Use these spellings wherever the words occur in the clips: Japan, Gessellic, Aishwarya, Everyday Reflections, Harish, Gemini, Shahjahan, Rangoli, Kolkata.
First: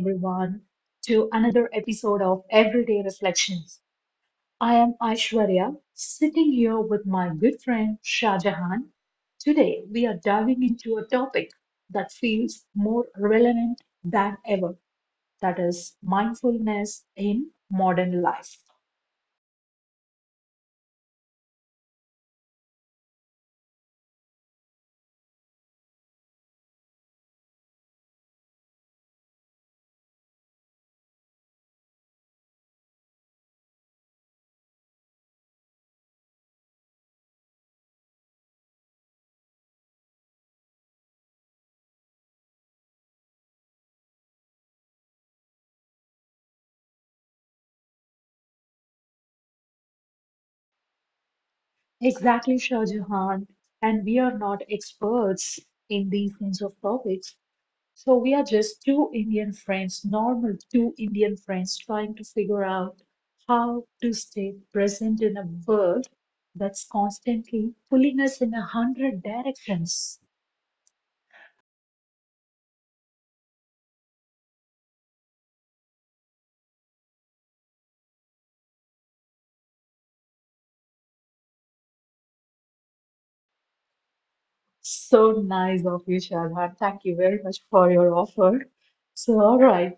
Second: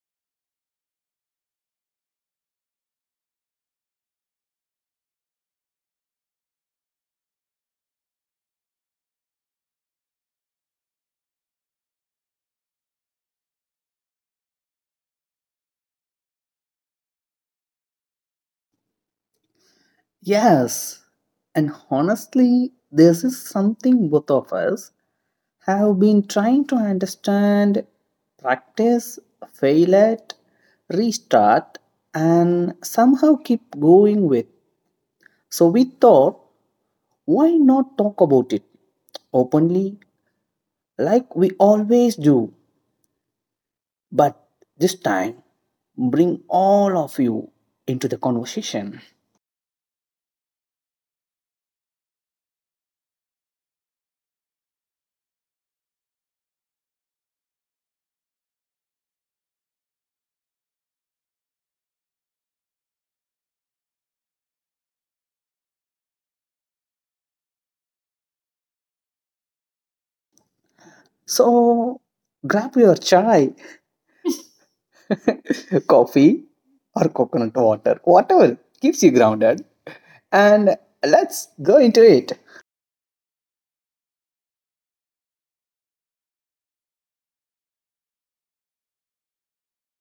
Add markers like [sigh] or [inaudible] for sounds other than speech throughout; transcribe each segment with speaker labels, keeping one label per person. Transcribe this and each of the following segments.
Speaker 1: everyone to another episode of Everyday Reflections. I am Aishwarya, sitting here with my good friend Shahjahan. Today, we are diving into a topic that feels more relevant than ever, that is mindfulness in modern life.
Speaker 2: Yes, and honestly, this is something both of us have been trying to understand, practice, fail at, restart, and somehow keep going with. So we thought, why not talk about it openly like we always do? But this time, bring all of you into the conversation.
Speaker 1: Exactly, Shahjahan. And we are not experts in these kinds of topics, so we are just two Indian friends, normal two Indian friends, trying to figure out how to stay present in a world that's constantly pulling us in a hundred directions.
Speaker 2: So grab your chai [laughs] coffee or coconut water, whatever keeps you grounded. And let's go into it.
Speaker 1: So nice of you, Shalhan. Thank you very much for your offer. So, all right,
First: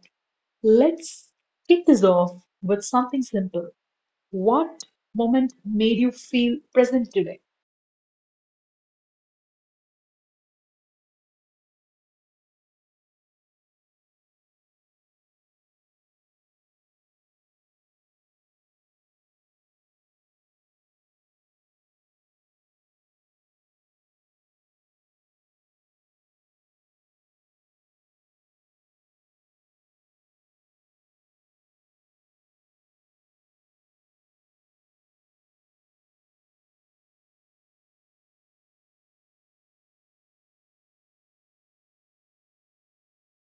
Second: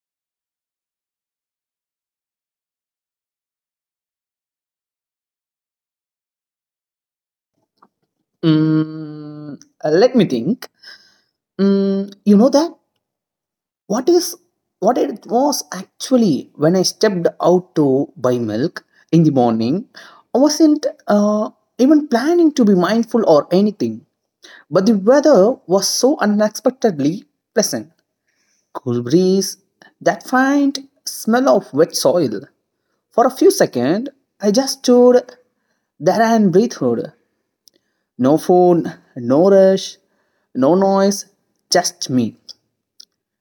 Speaker 1: let's kick this off with something simple. What moment made you feel present today?
Speaker 2: Mm, Let me think. You know that what is what it was actually when I stepped out to buy milk in the morning. I wasn't even planning to be mindful or anything, but the weather was so unexpectedly pleasant. Cool breeze, that faint smell of wet soil, for a few seconds, I just stood there and breathed. No phone, no rush, no noise, just me.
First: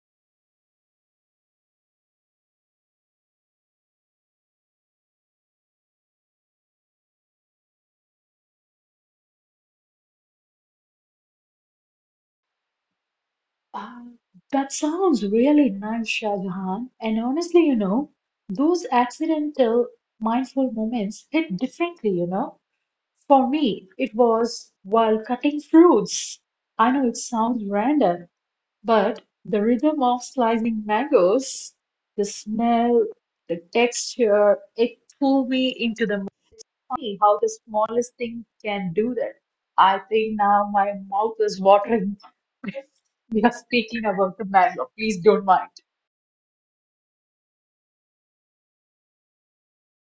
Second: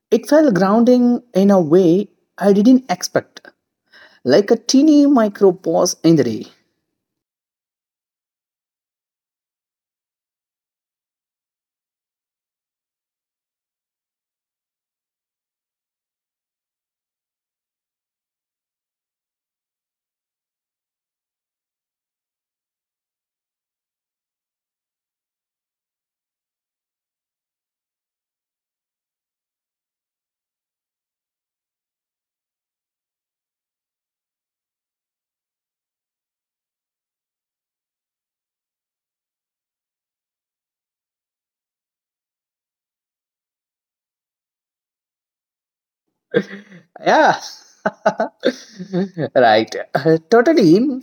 Speaker 2: It felt grounding in a way I didn't expect, like a teeny micro pause in the day.
Speaker 1: Uh, that sounds really nice, Shah. And honestly, those accidental mindful moments hit differently. For me, it was while cutting fruits. I know it sounds random, but the rhythm of slicing mangoes, the smell, the texture, it pulled me into the. Funny how the smallest thing can do that. I think now my mouth is watering. [laughs] We are speaking about the mango. Please don't mind.
Speaker 2: Yeah. [laughs] Right. [laughs] Totally.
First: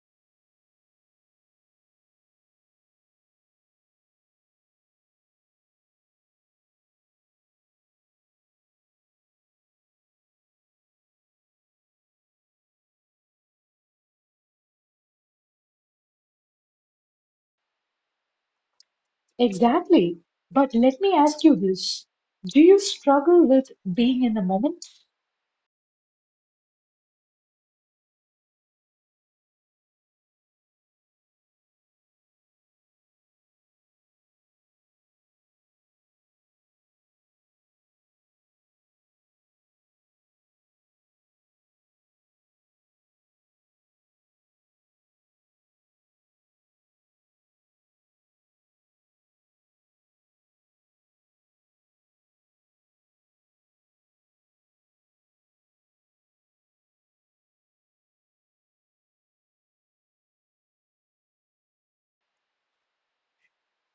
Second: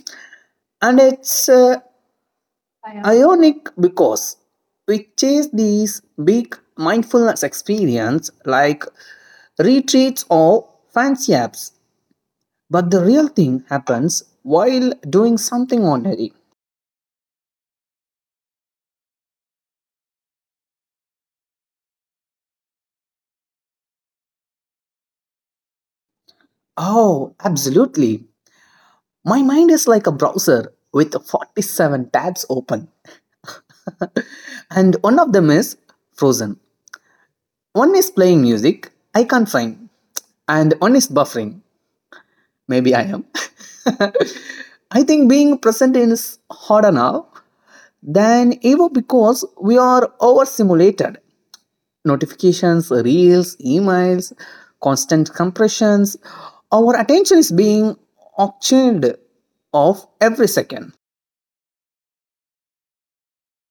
Speaker 2: And it's ionic because we chase these big mindfulness experience like retreats or fancy apps. But the real thing happens while doing something ordinary.
Speaker 1: Exactly. But let me ask you this. Do you struggle with being in the moment?
Speaker 2: Oh, absolutely. My mind is like a browser with 47 tabs open, and one of them is frozen. One is playing music, I can't find, and one is buffering. Maybe I am. [laughs] I think being present is harder now than ever because we are overstimulated. Notifications, reels, emails, constant compressions. Our attention is being auctioned off every second.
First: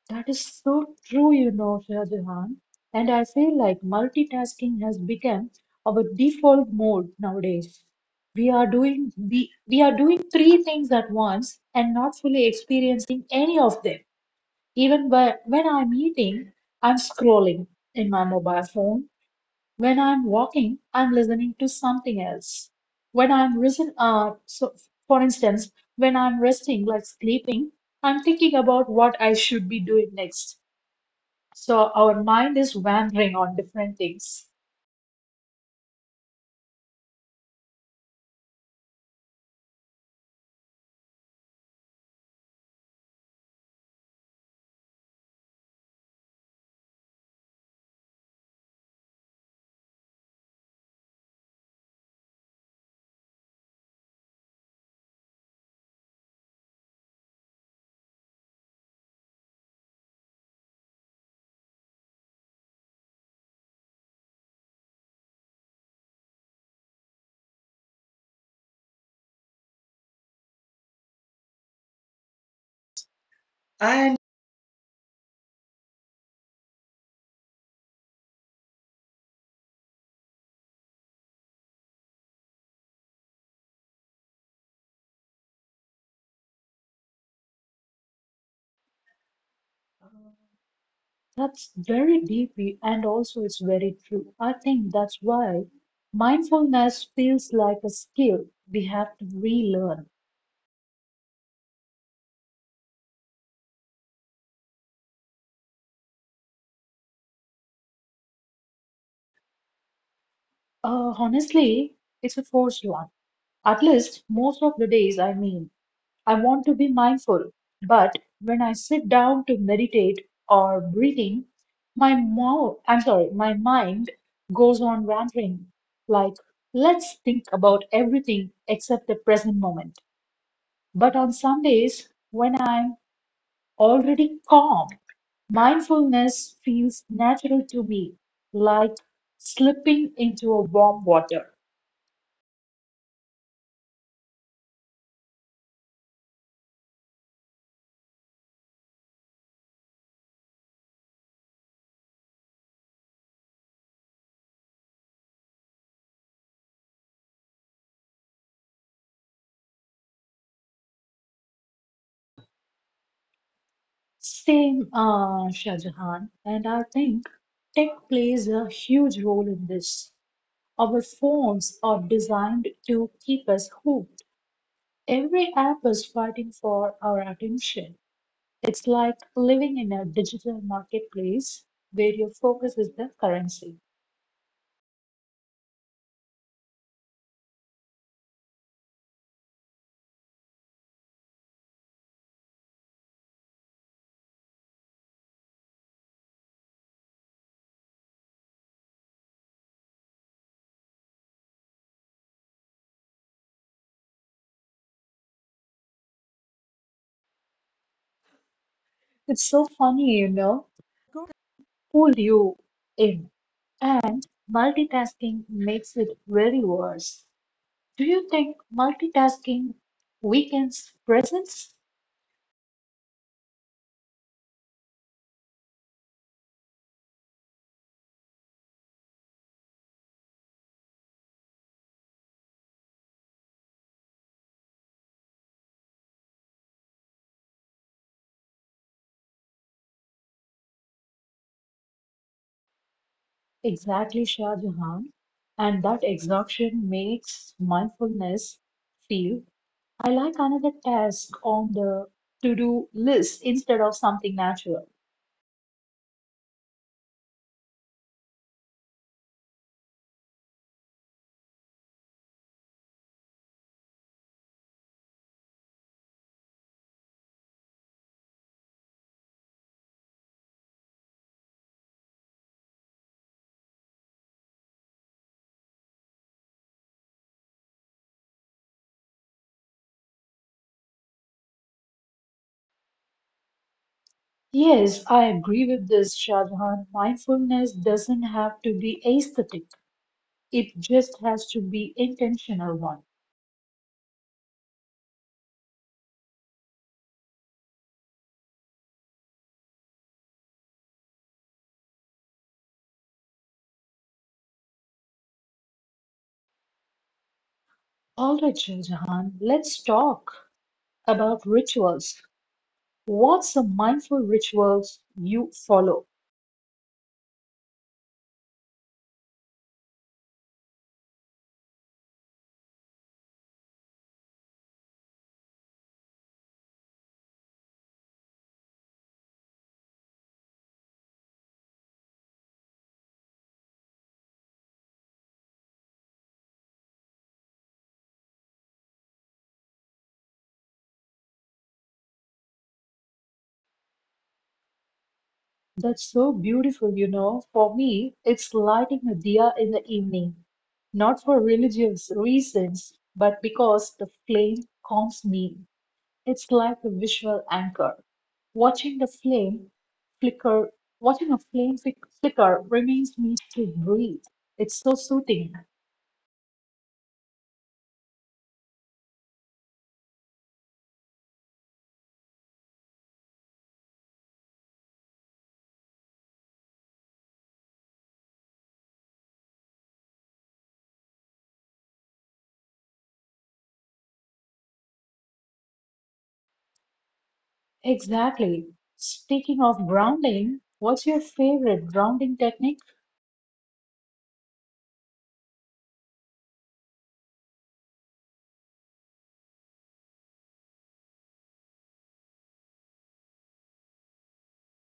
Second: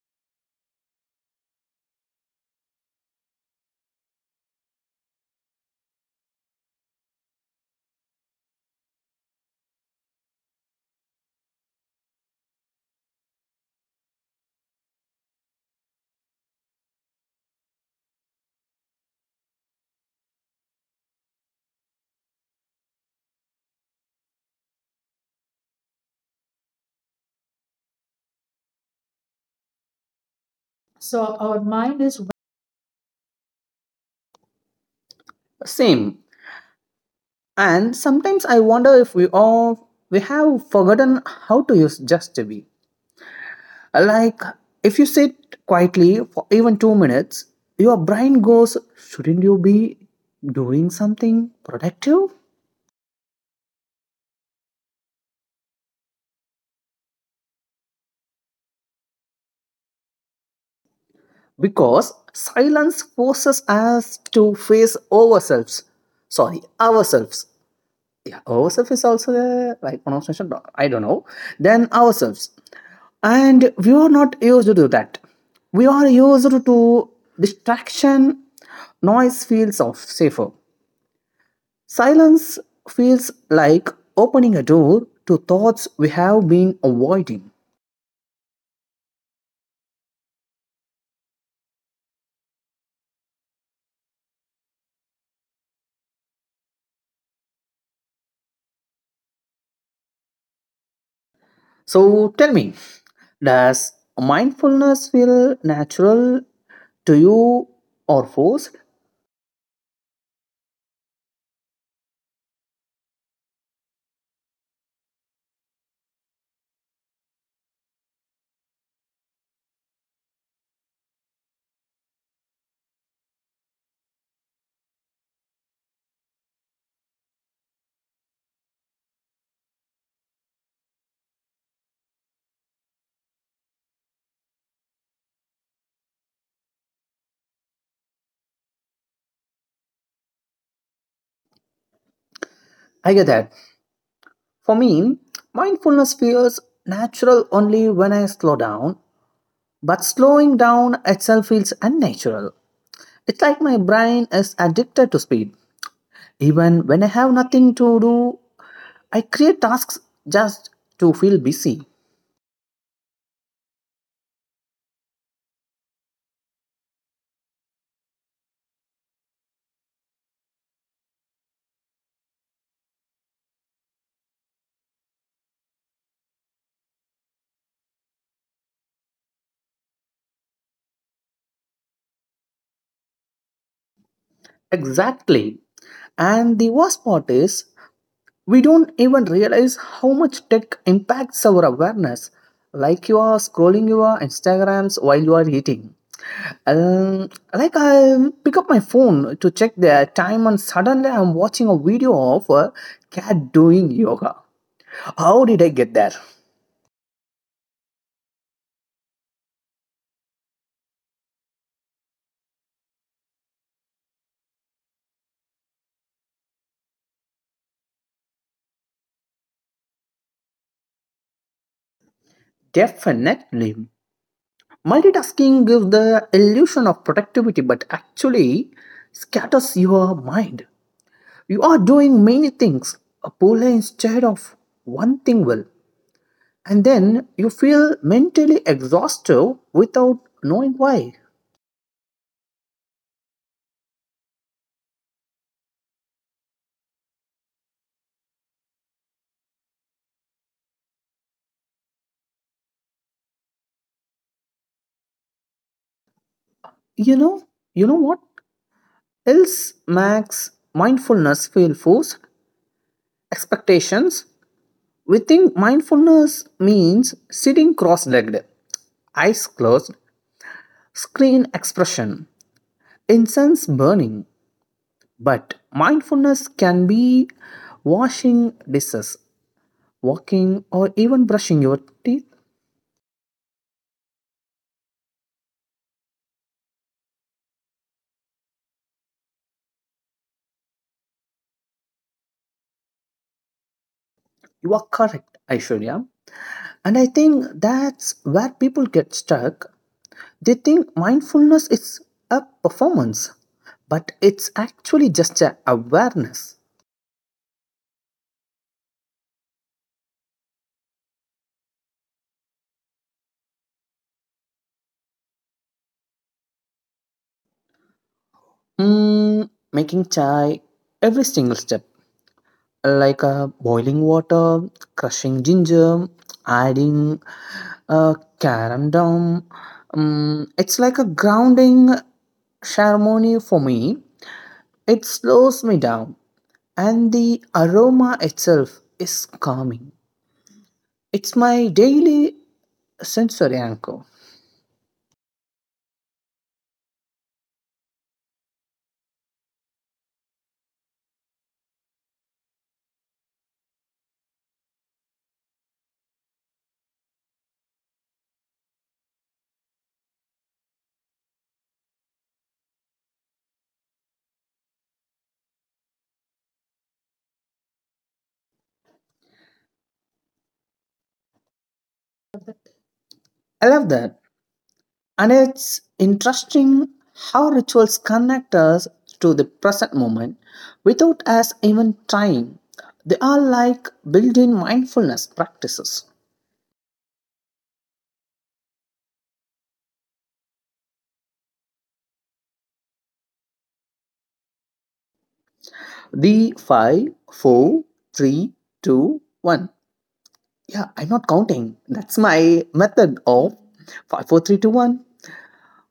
Speaker 1: That is so true, Shahjahan. And I feel like multitasking has become our default mode nowadays. We are doing three things at once and not fully experiencing any of them. Even when I'm eating, I'm scrolling in my mobile phone. When I'm walking, I'm listening to something else. When I'm risen, so for instance, when I'm resting, like sleeping, I'm thinking about what I should be doing next.
Speaker 2: So our
Speaker 1: So
Speaker 2: mind
Speaker 1: our
Speaker 2: is
Speaker 1: mind is wandering on different things.
Speaker 2: Same. And sometimes I wonder if we all we have forgotten how to use just to be. Like if you sit quietly for even 2 minutes, your brain goes, shouldn't you be doing something productive? Because silence forces us to face ourselves. Yeah, ourselves is also the right pronunciation, I don't know, then ourselves. And we are not used to do that. We are used to distraction. Noise feels of safer, silence feels like opening a door to thoughts we have been avoiding.
Speaker 1: That's very deep and also it's very true. I think that's why mindfulness feels like a skill we have to relearn.
Speaker 2: So tell me, does mindfulness feel natural to you or forced?
Speaker 1: Honestly, it's a forced one. At least most of the days, I mean, I want to be mindful, but when I sit down to meditate or breathing, my mouth, I'm sorry, my mind goes on wandering. Like, let's think about everything except the present moment. But on some days, when I'm already calm, mindfulness feels natural to me, like slipping into a warm water.
Speaker 2: I get that. For me, mindfulness feels natural only when I slow down, but slowing down itself feels unnatural. It's like my brain is addicted to speed. Even when I have nothing to do, I create tasks just to feel busy.
Speaker 1: Same, Shah Jahan, and I think tech plays a huge role in this. Our phones are designed to keep us hooked. Every app is fighting for our attention. It's like living in a digital marketplace where your focus is the currency.
Speaker 2: Exactly. And the worst part is, we don't even realize how much tech impacts our awareness. Like you are scrolling your Instagrams while you are eating. Um, like I pick up my phone to check the time, and suddenly I'm watching a video of a cat doing yoga. How did I get there?
Speaker 1: It's so funny, pull you in. And multitasking makes it very worse. Do you think multitasking weakens presence?
Speaker 2: Definitely. Multitasking gives the illusion of productivity, but actually scatters your mind. You are doing many things, a poorly instead of one thing well. And then you feel mentally exhausted without knowing why.
Speaker 1: Exactly, Shah Jahan. And that exhaustion makes mindfulness feel I like another task on the to-do list instead of something natural.
Speaker 2: You know you know what else Max mindfulness feel forced? Expectations. We think mindfulness means sitting cross-legged, eyes closed, screen expression, incense burning, but mindfulness can be washing dishes, walking, or even brushing your teeth.
Speaker 1: Yes, I agree with this, Shah Jahan. Mindfulness doesn't have to be aesthetic. It just has to be intentional one.
Speaker 2: You are correct, Aishwarya. And I think that's where people get stuck. They think mindfulness is a performance, but it's actually just a awareness.
Speaker 1: All right, Shah Jahan, let's talk about rituals. What's the mindful rituals you follow?
Speaker 2: Making chai, every single step, like boiling water, crushing ginger, adding uh, carom down. It's like a grounding ceremony for me. It slows me down, and the aroma itself is calming. It's my daily sensory anchor.
Speaker 1: That's so beautiful. For me, it's lighting a diya in the evening, not for religious reasons, but because the flame calms me. It's like a visual anchor. Watching the flame flicker, watching a flame flicker reminds me to breathe. It's so soothing.
Speaker 2: I love that. And it's interesting how rituals connect us to the present moment without us even trying. They are like built in mindfulness practices.
Speaker 1: Exactly. Speaking of grounding, what's your favorite grounding technique?
Speaker 2: The five, four, three, two, one. Yeah, I'm not counting. That's my method of five, four, three, two, one.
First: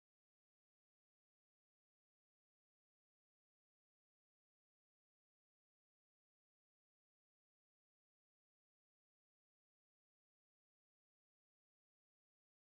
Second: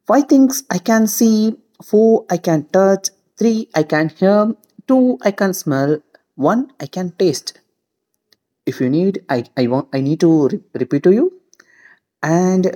Speaker 2: Five things I can see, four I can touch, three I can hear, two I can smell, one I can taste. If you need, I need to repeat to you. And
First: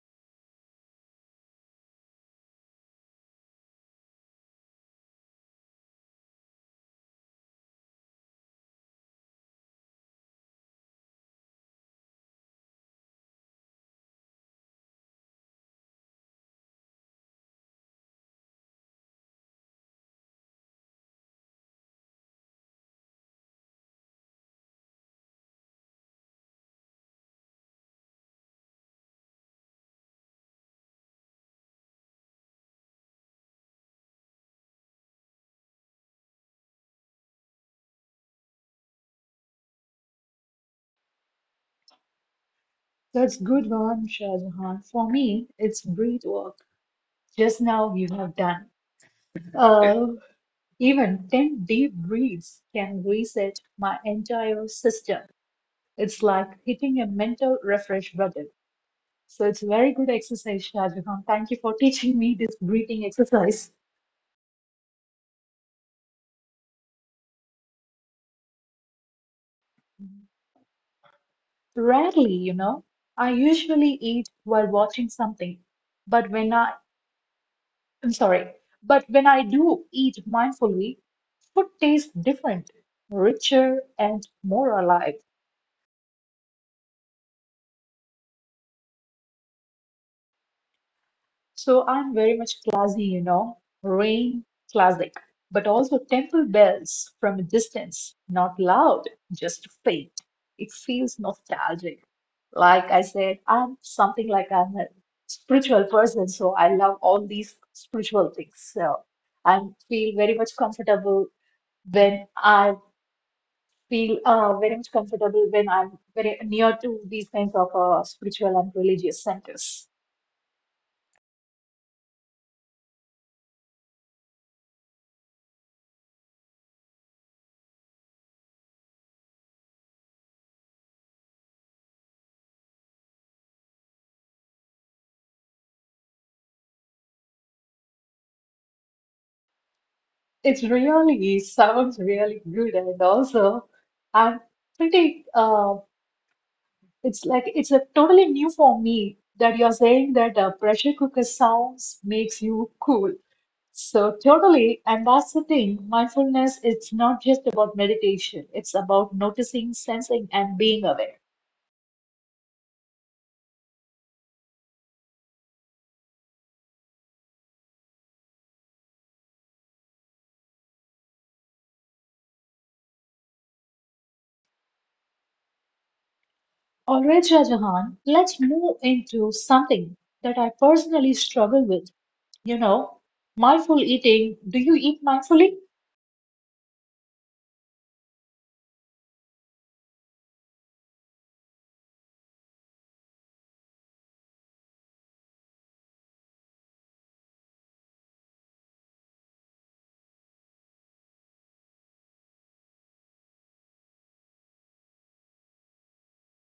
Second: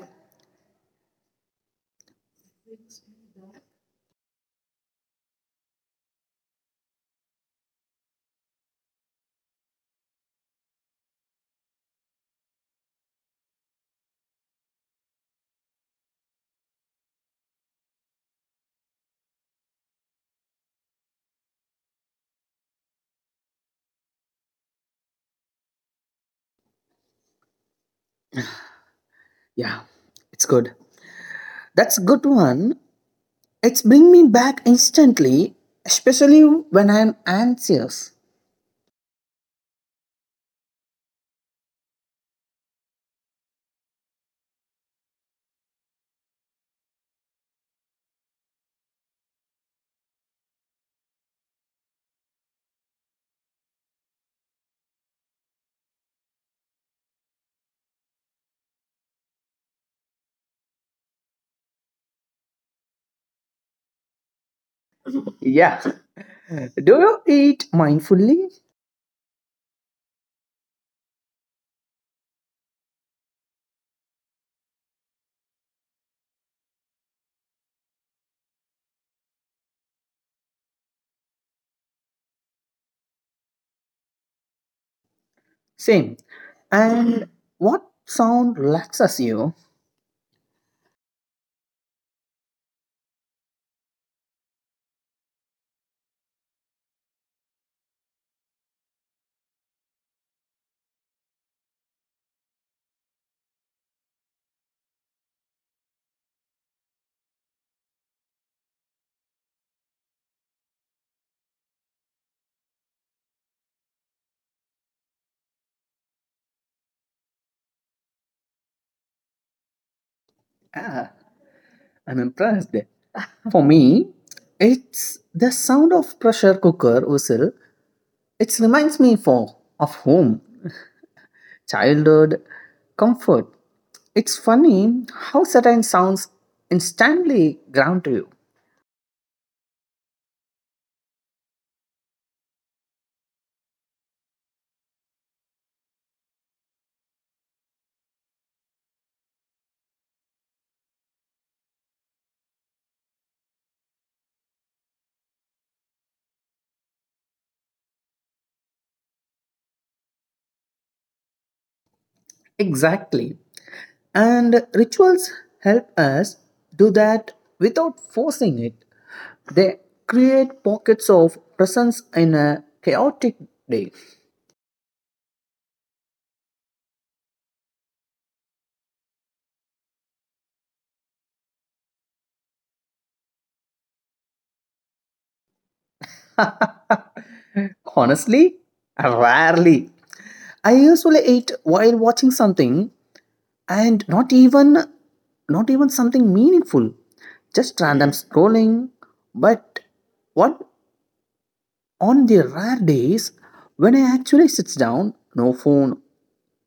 Speaker 2: yeah, it's good. That's good one. It's bring me back instantly, especially when I'm anxious.
Speaker 1: That's good one, Shah Jahan. For me, it's breath work. Just now you have done. [laughs] Uh, Even 10 deep breaths can reset my entire system. It's like hitting a mental refresh button. So it's very good exercise, Shahjahan. Thank you for [laughs] teaching me this breathing exercise.
Speaker 2: Yeah. Do you eat mindfully?
Speaker 1: Rarely, I usually eat while watching something, but when I, I'm sorry, but when I do eat mindfully, food tastes different, richer, and more alive.
Speaker 2: Same. And what sound relaxes you?
Speaker 1: So I'm very much classy, rain classic, but also temple bells from a distance, not loud, just faint. It feels nostalgic. Like I said, I'm something like I'm a spiritual person, so I love all these spiritual things. So I feel very much comfortable when I feel very much comfortable when I'm very near to these kinds of spiritual and religious centers.
Speaker 2: Ah, I'm impressed. For me, it's the sound of pressure cooker whistle. It reminds me for of home, childhood, comfort. It's funny how certain sounds instantly ground you.
Speaker 1: It really sounds really good, and also I'm pretty. It's like it's a totally new for me that you're saying that pressure cooker sounds makes you cool. So totally, and that's the thing. Mindfulness, it's not just about meditation. It's about noticing, sensing, and being aware.
Speaker 2: Exactly. And rituals help us do that without forcing it. They create pockets of presence in a chaotic day.
Speaker 1: All right, Jahan, let's move into something that I personally struggle with. You know, Mindful eating. Do you eat mindfully?
Speaker 2: Honestly, rarely I usually eat while watching something and not even something meaningful. Just random scrolling. But what on the rare days when I actually sits down, no phone,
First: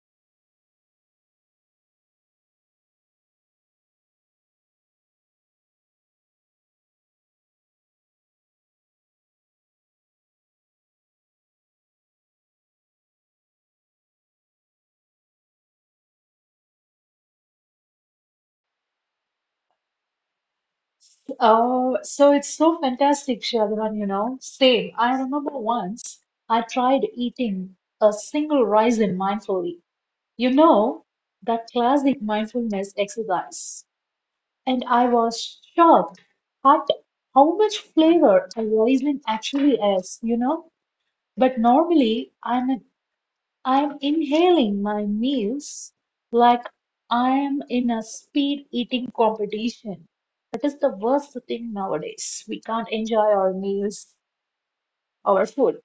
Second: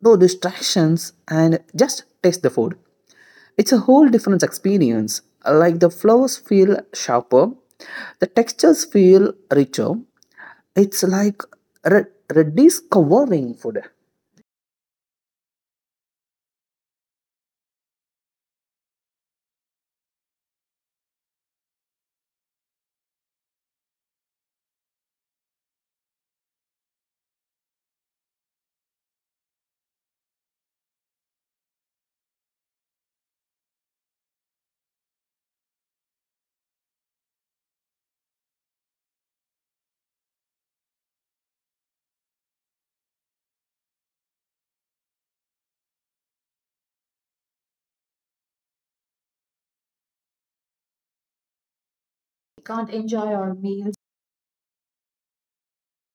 Speaker 2: no distractions and just taste the food. It's a whole different experience. Like the flowers feel sharper, the textures feel richer. It's like re- rediscovering food.
Speaker 1: Oh, so it's so fantastic, Shravan. Same. I remember once I tried eating a single raisin mindfully. You know, that classic mindfulness exercise. And I was shocked at how much flavor a raisin actually has. But normally I'm inhaling my meals like I am in a speed eating competition. That is the worst thing
Speaker 2: We
Speaker 1: nowadays.
Speaker 2: can't
Speaker 1: We can't
Speaker 2: enjoy our
Speaker 1: enjoy our
Speaker 2: meals.
Speaker 1: meals, our food.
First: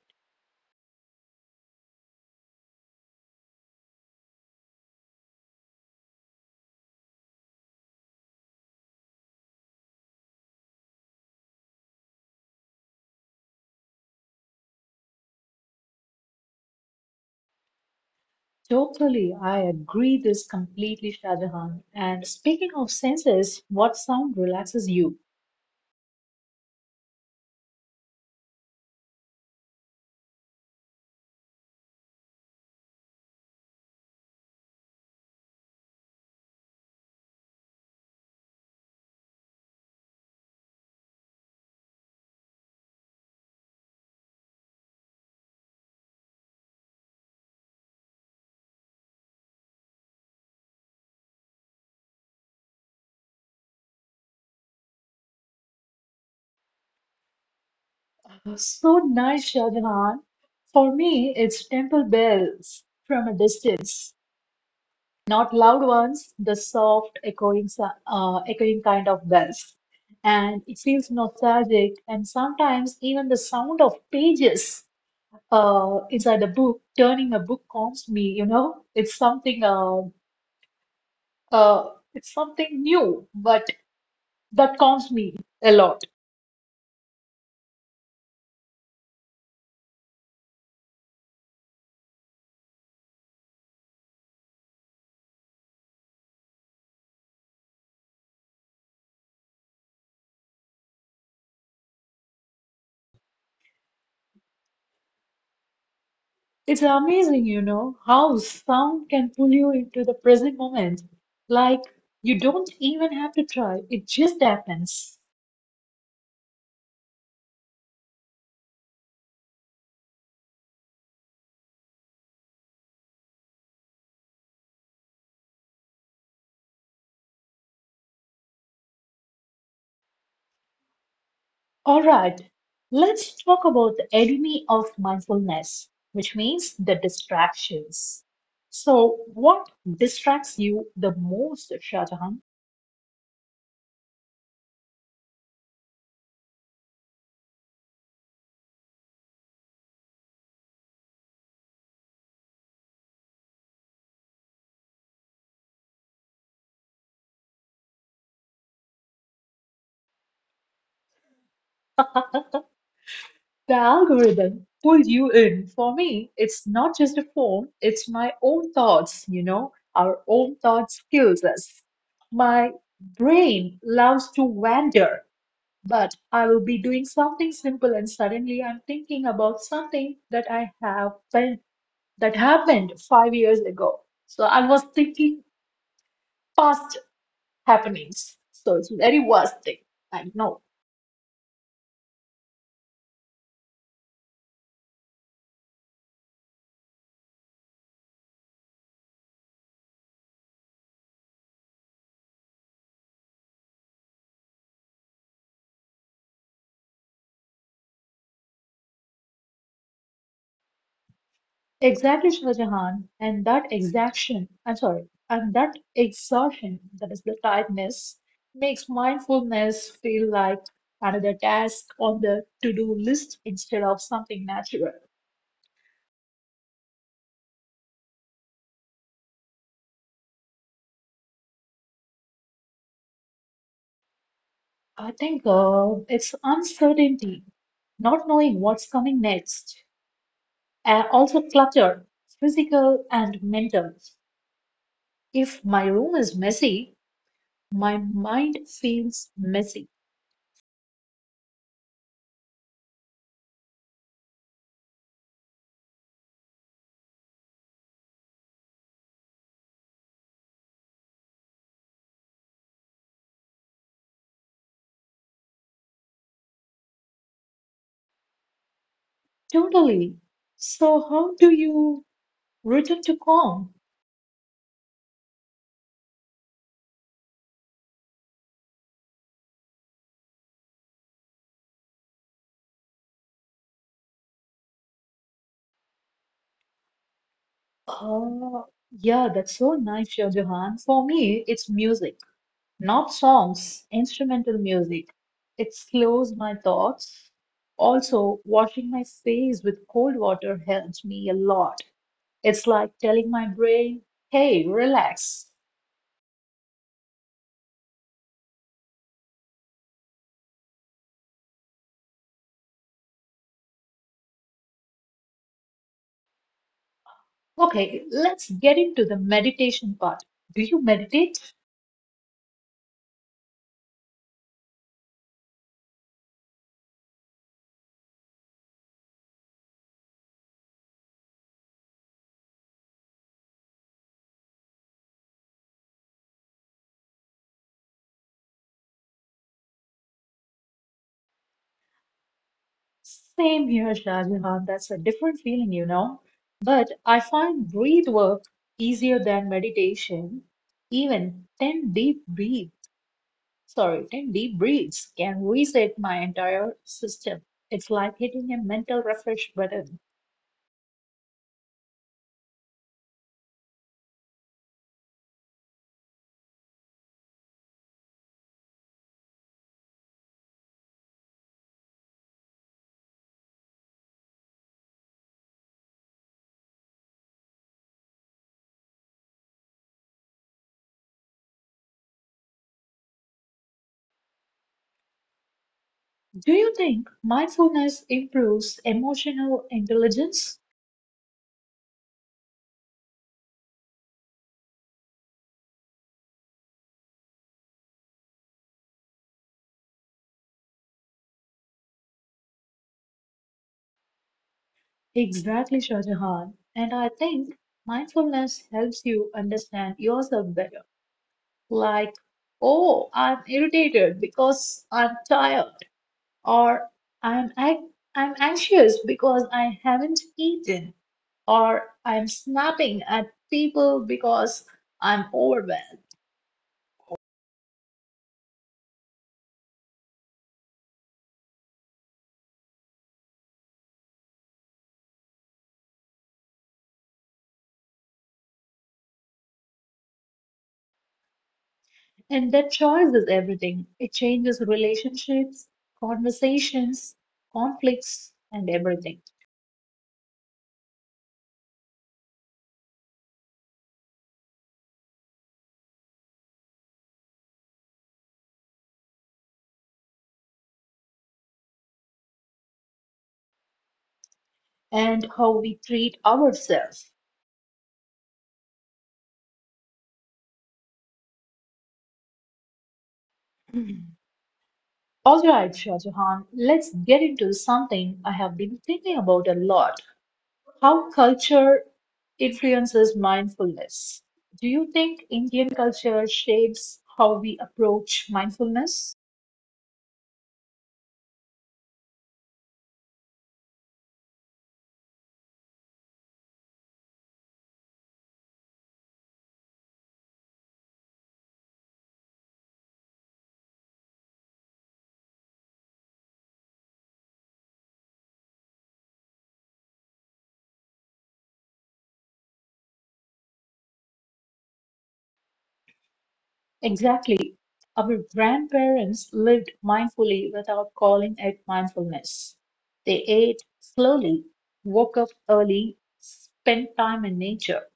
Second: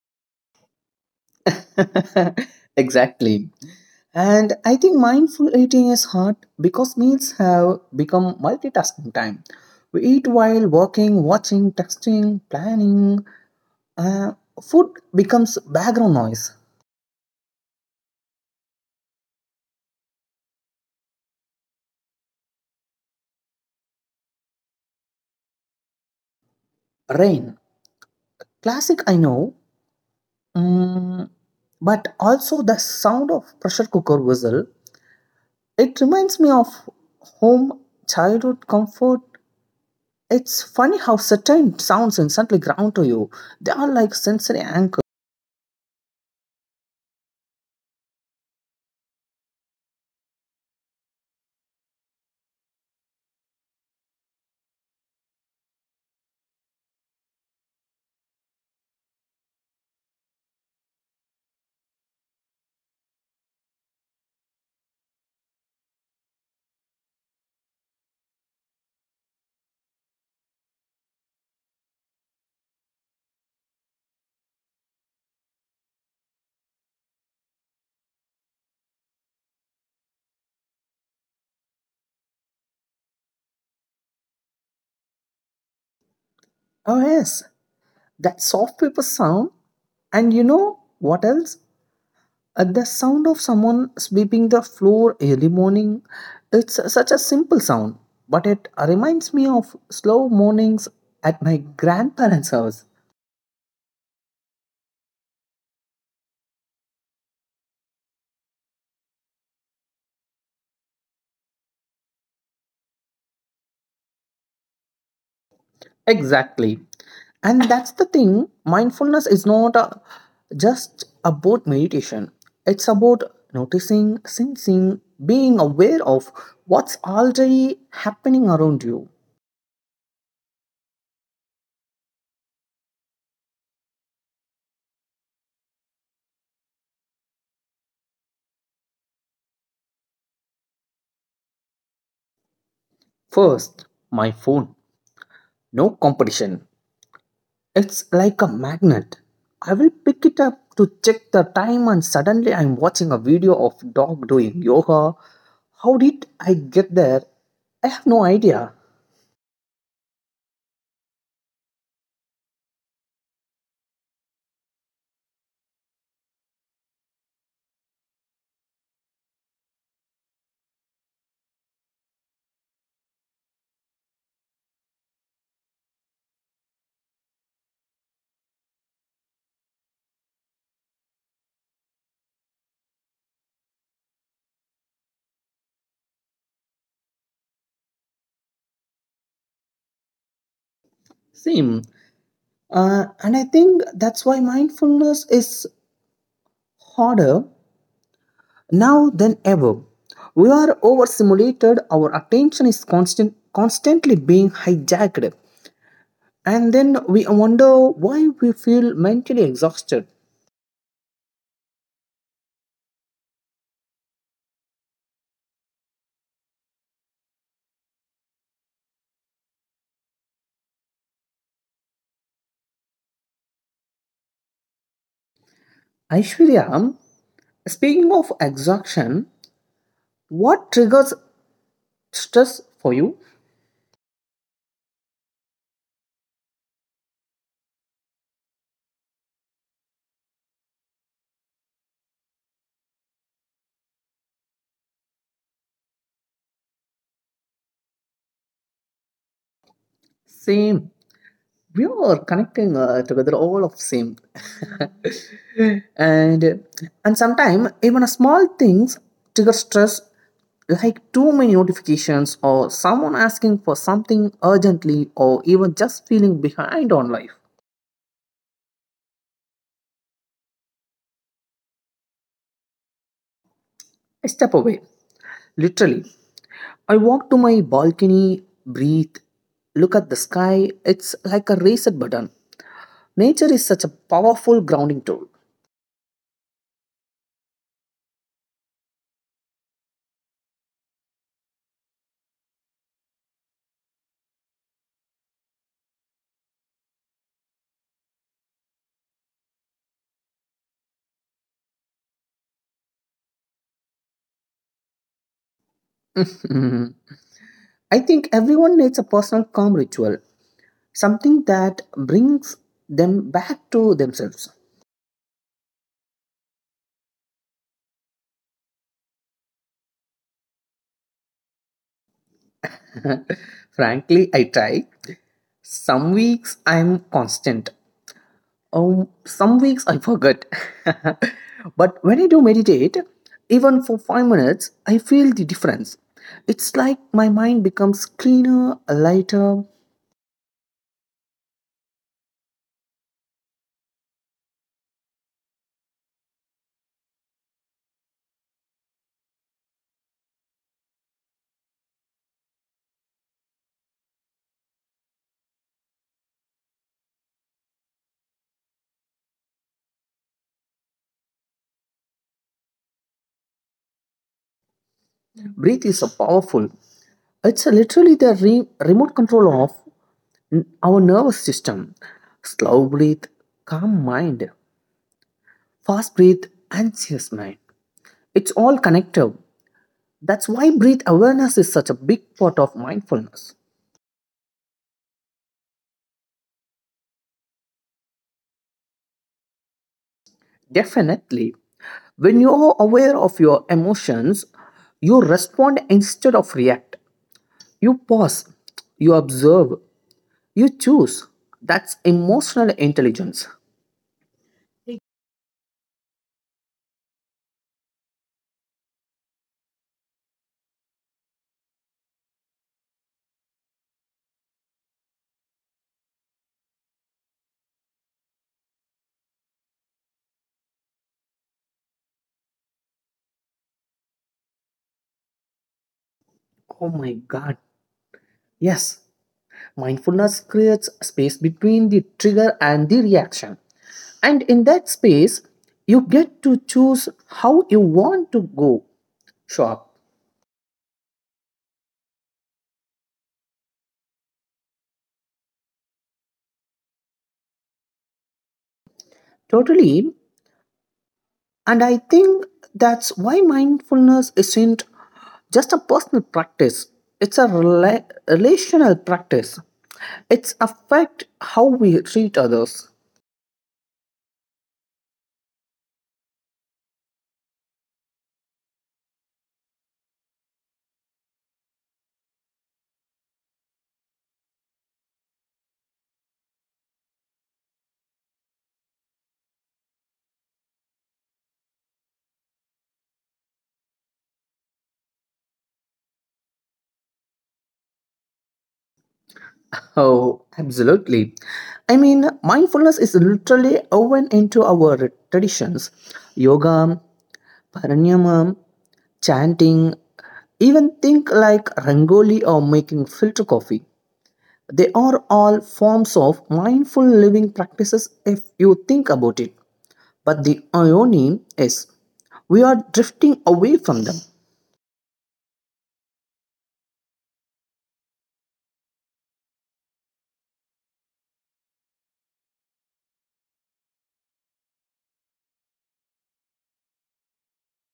Speaker 2: [laughs] Exactly. And I think mindful eating is hard because meals have become multitasking time. We eat while working, watching, texting, planning. Uh, Food becomes background noise.
Speaker 1: Totally, I agree this completely, Shahjahan. And speaking of senses, what sound relaxes you?
Speaker 2: Rain. Classic, I know. Mm, but also the sound of pressure cooker whistle. It reminds me of home, childhood comfort. It's funny how certain sounds instantly ground to you. They are like sensory anchors.
Speaker 1: So nice, Shahjahan. For me, it's temple bells from a distance. Not loud ones, the soft, echoing, echoing kind of bells. And it feels nostalgic, and sometimes even the sound of pages inside a book, turning a book calms me, you know? It's It's something new, but that calms me a lot.
Speaker 2: Oh, yes. That soft paper sound. And you know what else? The sound of someone sweeping the floor early morning, it's such a simple sound but it reminds me of slow mornings at my grandparents house.
Speaker 1: It's amazing, how sound can pull you into the present moment. Like you don't even have to try, it just happens.
Speaker 2: Exactly. And that's the thing, mindfulness is not a, just about meditation, it's about noticing, sensing, being aware of what's already happening around you.
Speaker 1: All right, let's talk about the enemy of mindfulness, which means the distractions. So, what distracts you the most, Shahjahan?
Speaker 2: First my phone. No competition. It's like a magnet. I will pick it up to check the time, and suddenly I'm watching a video of dog doing yoga. How did I get there? I have no idea.
Speaker 1: [laughs] The algorithm pulls you in. For me, it's not just a phone, it's my own thoughts, our own thoughts kills us. My brain loves to wander, but I will be doing something simple and suddenly I'm thinking about something that I have that happened 5 years ago. So I was thinking past happenings. So it's very worst thing. And no,
Speaker 2: Same. And I think that's why mindfulness is harder now than ever. We are overstimulated, our attention is constantly being hijacked, and then we wonder why we feel mentally exhausted.
Speaker 1: exactly Shah Jahan, and that exaction, I'm sorry, and that exhaustion, that is the tiredness, makes mindfulness feel like another task on the to-do list instead of something natural.
Speaker 2: Aishwarya, speaking of exhaustion, what triggers stress for you?
Speaker 1: I think it's uncertainty, not knowing what's coming next, and also clutter, physical and mental. If my room is messy, my mind feels messy.
Speaker 2: Same. We are connecting together all of same, and sometimes even a small things trigger stress, like too many notifications or someone asking for something urgently or even just feeling behind on life.
Speaker 1: Totally. So, how do you return to calm?
Speaker 2: I step away, literally. I walk to my balcony, breathe, look at the sky. It's like a reset button. Nature is such a powerful grounding tool.
Speaker 1: Uh, yeah, that's so nice, Shah Jahan. For me, it's music, not songs, instrumental music. It slows my thoughts. Also, washing my face with cold water helps me a lot. It's like telling my brain, hey, relax.
Speaker 2: Mhm. I think everyone needs a personal calm ritual, something that brings them back to themselves.
Speaker 1: Okay, let's get into the meditation part. Do you meditate?
Speaker 2: Frankly, I try. Some weeks I'm constant. Some weeks I forget. [laughs] But when I do meditate, even for 5 minutes, I feel the difference. It's like my mind becomes cleaner, lighter.
Speaker 1: Same here, Shahjahan. That's a different feeling. But I find breath work easier than meditation. Even 10 deep breaths, sorry, 10 deep breaths can reset my entire system. It's like hitting a mental refresh button.
Speaker 2: Breath is so powerful. It's literally the remote control of our nervous system, slow breathe, calm mind, fast breathe, anxious mind. It's all connected. That's why breath awareness is such a big part of mindfulness.
Speaker 1: Do you think mindfulness improves emotional intelligence?
Speaker 2: Definitely, when you're aware of your emotions, you respond instead of react. You pause, you observe, you choose. That's emotional intelligence.
Speaker 1: Exactly, Shahjahan. And I think mindfulness helps you understand yourself better. Like, oh, I'm irritated because I'm tired, or I'm ac- I'm anxious because I haven't eaten, or I'm snapping at people because I'm overwhelmed.
Speaker 2: Oh my god. Yes. Mindfulness creates space between the trigger and the reaction. And in that space, you get to choose how you want to go shop.
Speaker 1: And that choice is everything. It changes relationships, conversations, conflicts, and everything,
Speaker 2: Totally. And I think that's why mindfulness isn't just a personal practice, it's a relational practice. It's affect how we treat others.
Speaker 1: and how we treat ourselves. All right, Shah Jahan, let's get into something I have been thinking about a lot. How culture influences mindfulness. Do you think Indian culture shapes how we approach mindfulness?
Speaker 2: Oh, absolutely. I mean, mindfulness is literally woven into our traditions. Yoga, pranayama, chanting, even think like Rangoli or making filter coffee. They are all forms of mindful living practices if you think about it. But the irony is, we are drifting away from them.
Speaker 1: Exactly. Our grandparents lived mindfully without calling it mindfulness. They ate slowly, woke up early, spent time in nature,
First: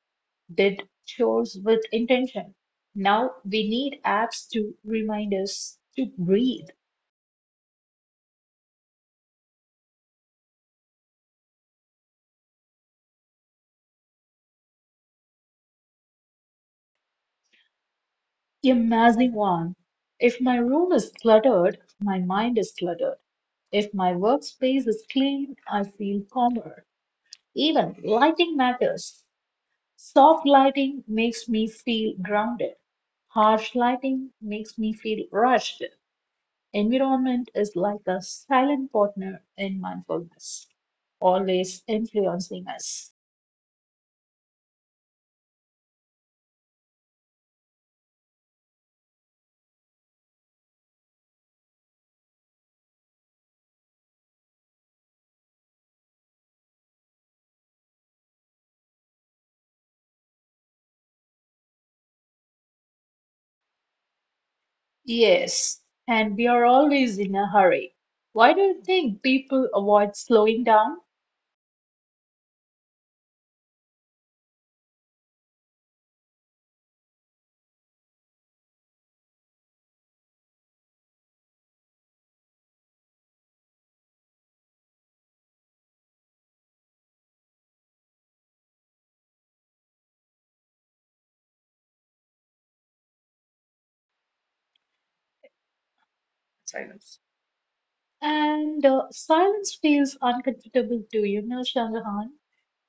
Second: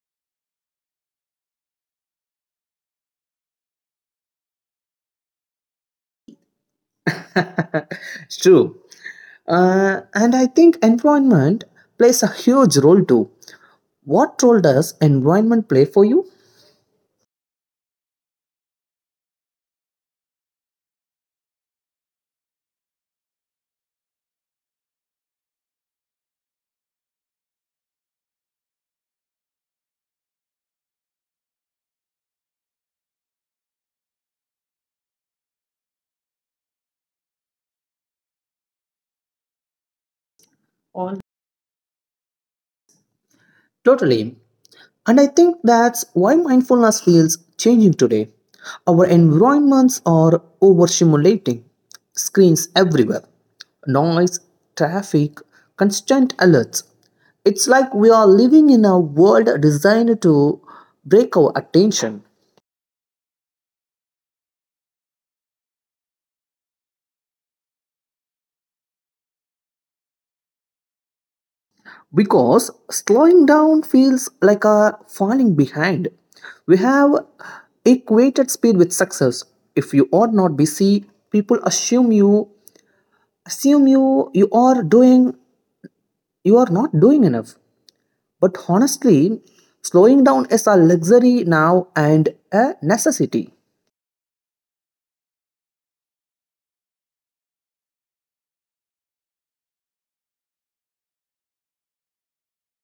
Speaker 1: did chores with intention. Now we need apps to remind us to breathe.
Speaker 2: [laughs] It's true. And I think environment plays a huge role too. What role does environment play for you?
Speaker 1: The amazing one. If my room is cluttered, my mind is cluttered. If my workspace is clean, I feel calmer. Even lighting matters. Soft lighting makes me feel grounded. Harsh lighting makes me feel rushed. Environment is like a silent partner in mindfulness,
Speaker 2: All.
Speaker 1: always influencing us.
Speaker 2: Totally. And I think that's why mindfulness feels changing today. Our environments are overstimulating. Screens everywhere, noise, traffic, constant alerts. It's like we are living in a world designed to break our attention.
Speaker 1: Yes, and we are always in a hurry. Why do you think people avoid slowing down?
Speaker 2: Because slowing down feels like a falling behind. We have equated speed with success. If you are not busy, people assume you are not doing enough, but honestly slowing down is a luxury now and a necessity.
Speaker 1: Silence. And silence feels uncomfortable too, Shahjahan.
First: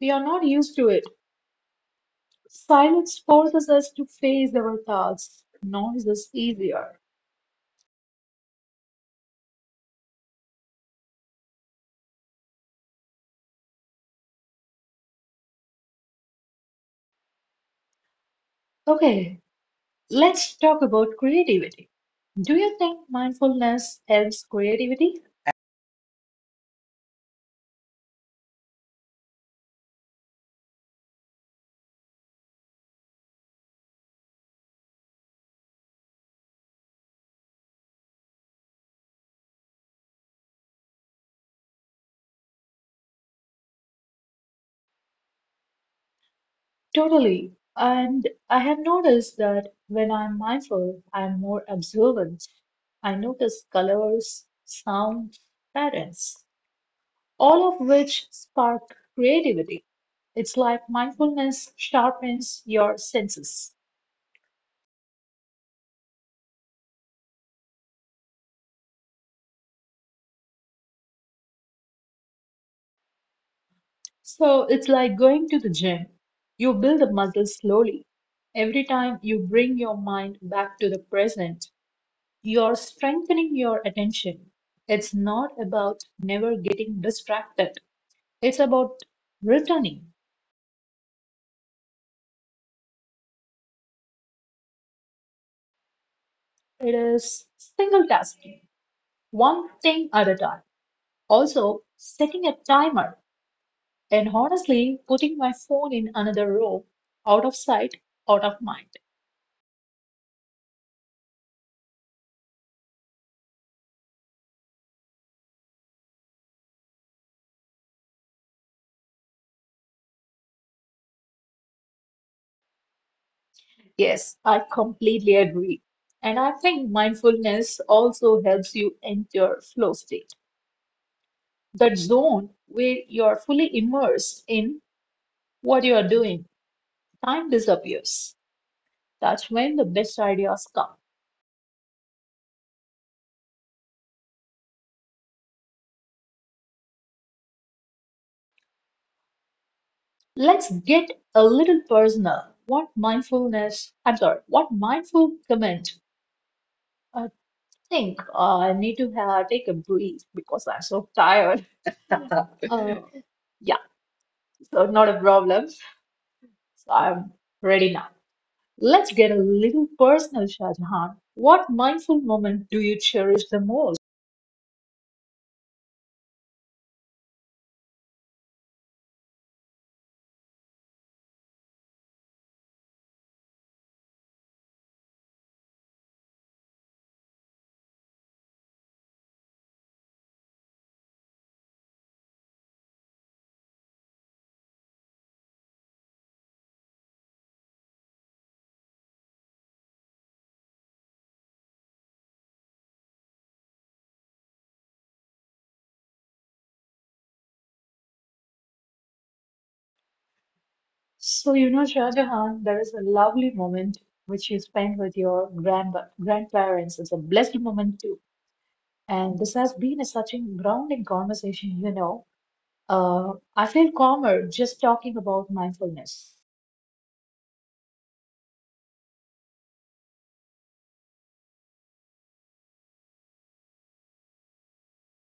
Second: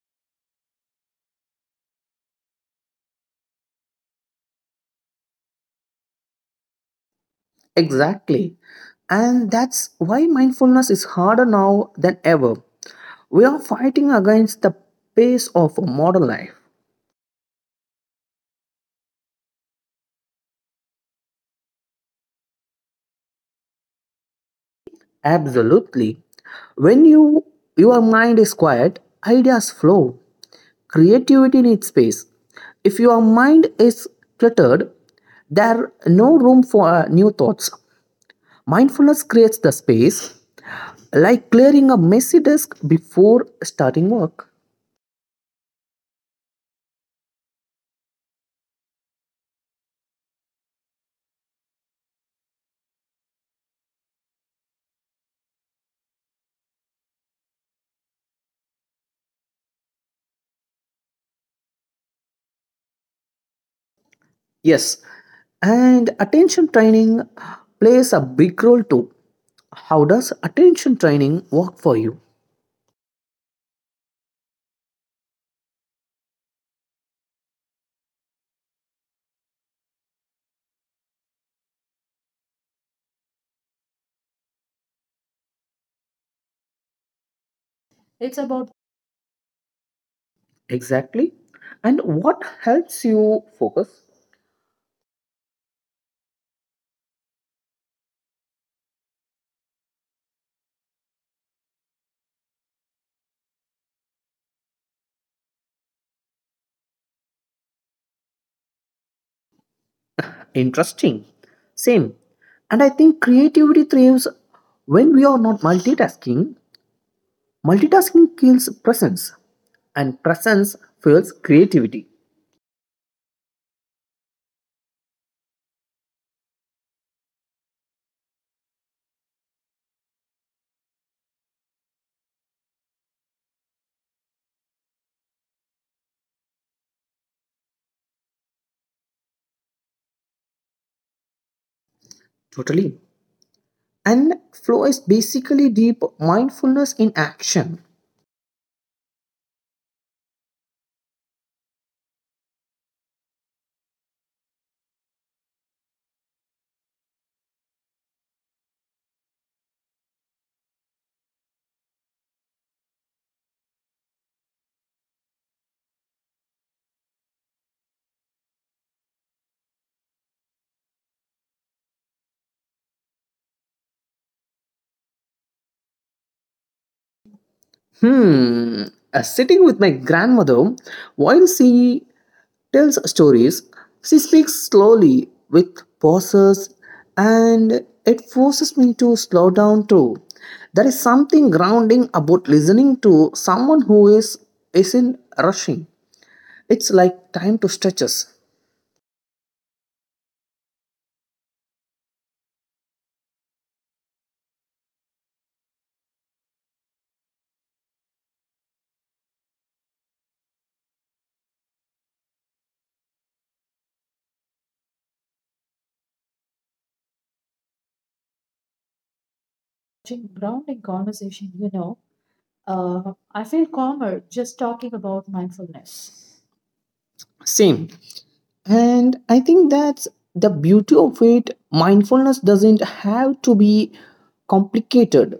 Speaker 1: We are not used to it. Silence forces us to face our thoughts. Noise is easier.
Speaker 2: Exactly, and that's why mindfulness is harder now than ever. We are fighting against the pace of modern life.
Speaker 1: Okay, let's talk about creativity. Do you think mindfulness helps creativity?
Speaker 2: Absolutely. When your mind is quiet, ideas flow. Creativity needs space. If your mind is cluttered, there's no room for new thoughts. Mindfulness creates the space, like clearing a messy desk before starting work.
Speaker 1: Totally. And I have noticed that when I'm mindful, I'm more observant. I notice colors, sounds, patterns, all of which spark creativity. It's like mindfulness sharpens your senses.
Speaker 2: Yes, and attention training plays a big role too. How does attention training work for you?
Speaker 1: So it's like going to the gym. You build the muscle slowly. Every time you bring your mind back to the present, you're strengthening your attention. It's not about never getting distracted,
Speaker 2: It's
Speaker 1: it's
Speaker 2: about
Speaker 1: about returning.
Speaker 2: exactly. And what helps you focus?
Speaker 1: It is single tasking, one thing at a time. Also, setting a timer. And honestly, putting my phone in another room, out of sight, out of mind.
Speaker 2: Interesting. Same. And I think creativity thrives when we are not multitasking. Multitasking kills presence, and presence fuels creativity.
Speaker 1: Yes, I completely agree. And I think mindfulness also helps you enter flow state, that zone where you're fully immersed in what you are doing. Time disappears. That's when the best ideas come.
Speaker 2: Totally. And flow is basically deep mindfulness in action.
Speaker 1: Let's get a little personal. What mindfulness, I'm sorry, what mindful comment. I think I need to take a breathe because I'm so tired. [laughs] Uh, yeah, so not a problem. So I'm ready now. Let's get a little personal, Shah Jahan. What mindful moment do you cherish the most?
Speaker 2: Hmm. Sitting with my grandmother while she tells stories. She speaks slowly with pauses, and it forces me to slow down too. There is something grounding about listening to someone who is isn't rushing. It's like time to stretch us.
Speaker 1: So, Shah Jahan, there is a lovely moment which you spend with your grandparents. It's a blessed moment too. And this has been a
Speaker 2: Watching
Speaker 1: such a
Speaker 2: grounding
Speaker 1: grounding
Speaker 2: conversation, you
Speaker 1: conversation,
Speaker 2: know,
Speaker 1: you know.
Speaker 2: I feel
Speaker 1: I feel
Speaker 2: calmer
Speaker 1: calmer
Speaker 2: just
Speaker 1: just
Speaker 2: talking
Speaker 1: talking
Speaker 2: about
Speaker 1: about
Speaker 2: mindfulness.
Speaker 1: mindfulness.
Speaker 2: Same. And I think that's the beauty of it. Mindfulness doesn't have to be complicated.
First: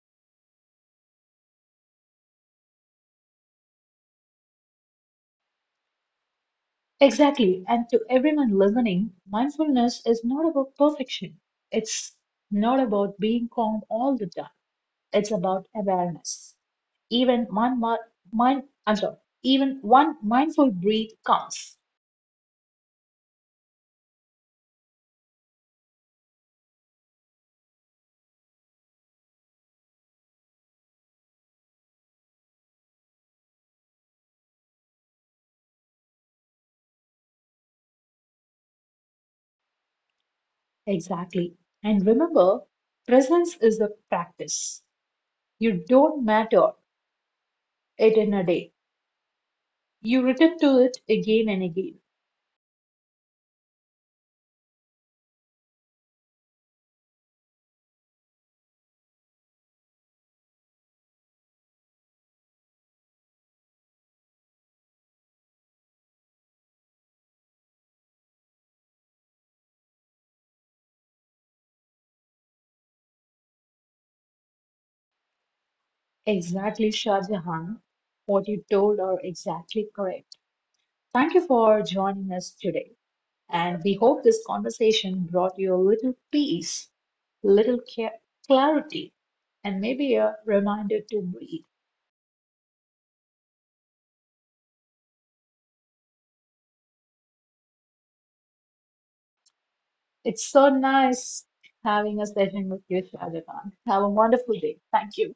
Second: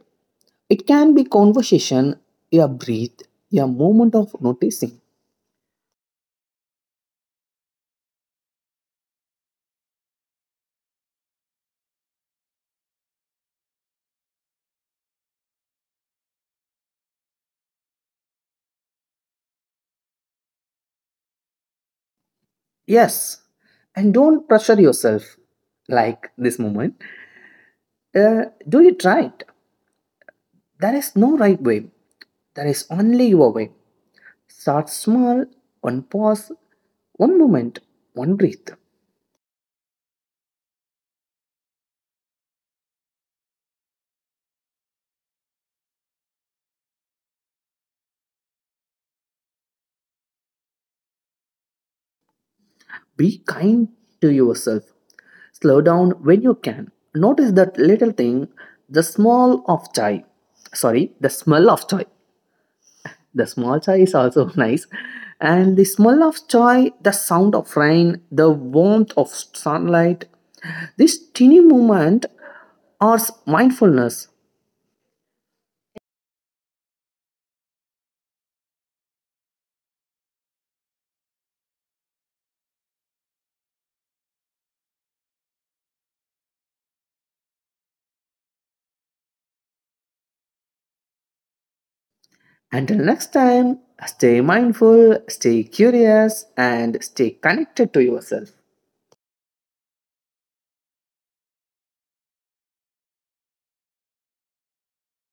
Speaker 2: It can be conversation, a breath, a moment of noticing.
Speaker 1: Exactly. And to everyone listening, mindfulness is not about perfection. It's not about being calm all the time. It's about awareness. Even one mind, I'm sorry, even one mindful breath counts.
Speaker 2: Yes, and don't pressure yourself like this moment. Do it right. There is no right way. There is only your way. Start small, one pause, one moment, one breath.
Speaker 1: Exactly. And remember, presence is a practice. You don't matter it in a day. You return to it again and again.
Speaker 2: Be kind to yourself. Slow down when you can. Notice that little thing, the smell of joy. Sorry, the smell of joy. The small chai is also [laughs] nice. And the smell of chai, the sound of rain, the warmth of sunlight, this teeny moment are mindfulness.
Speaker 1: Exactly, Shah Jahan. What you told are exactly correct. Thank you for joining us today. And we hope this conversation brought you a little peace, little clarity, and maybe a reminder to breathe.
Speaker 2: Until next time, stay mindful, stay curious, and stay connected to yourself.
Speaker 1: It's so nice having a session with you, Shadavan. Have a wonderful day. Thank you.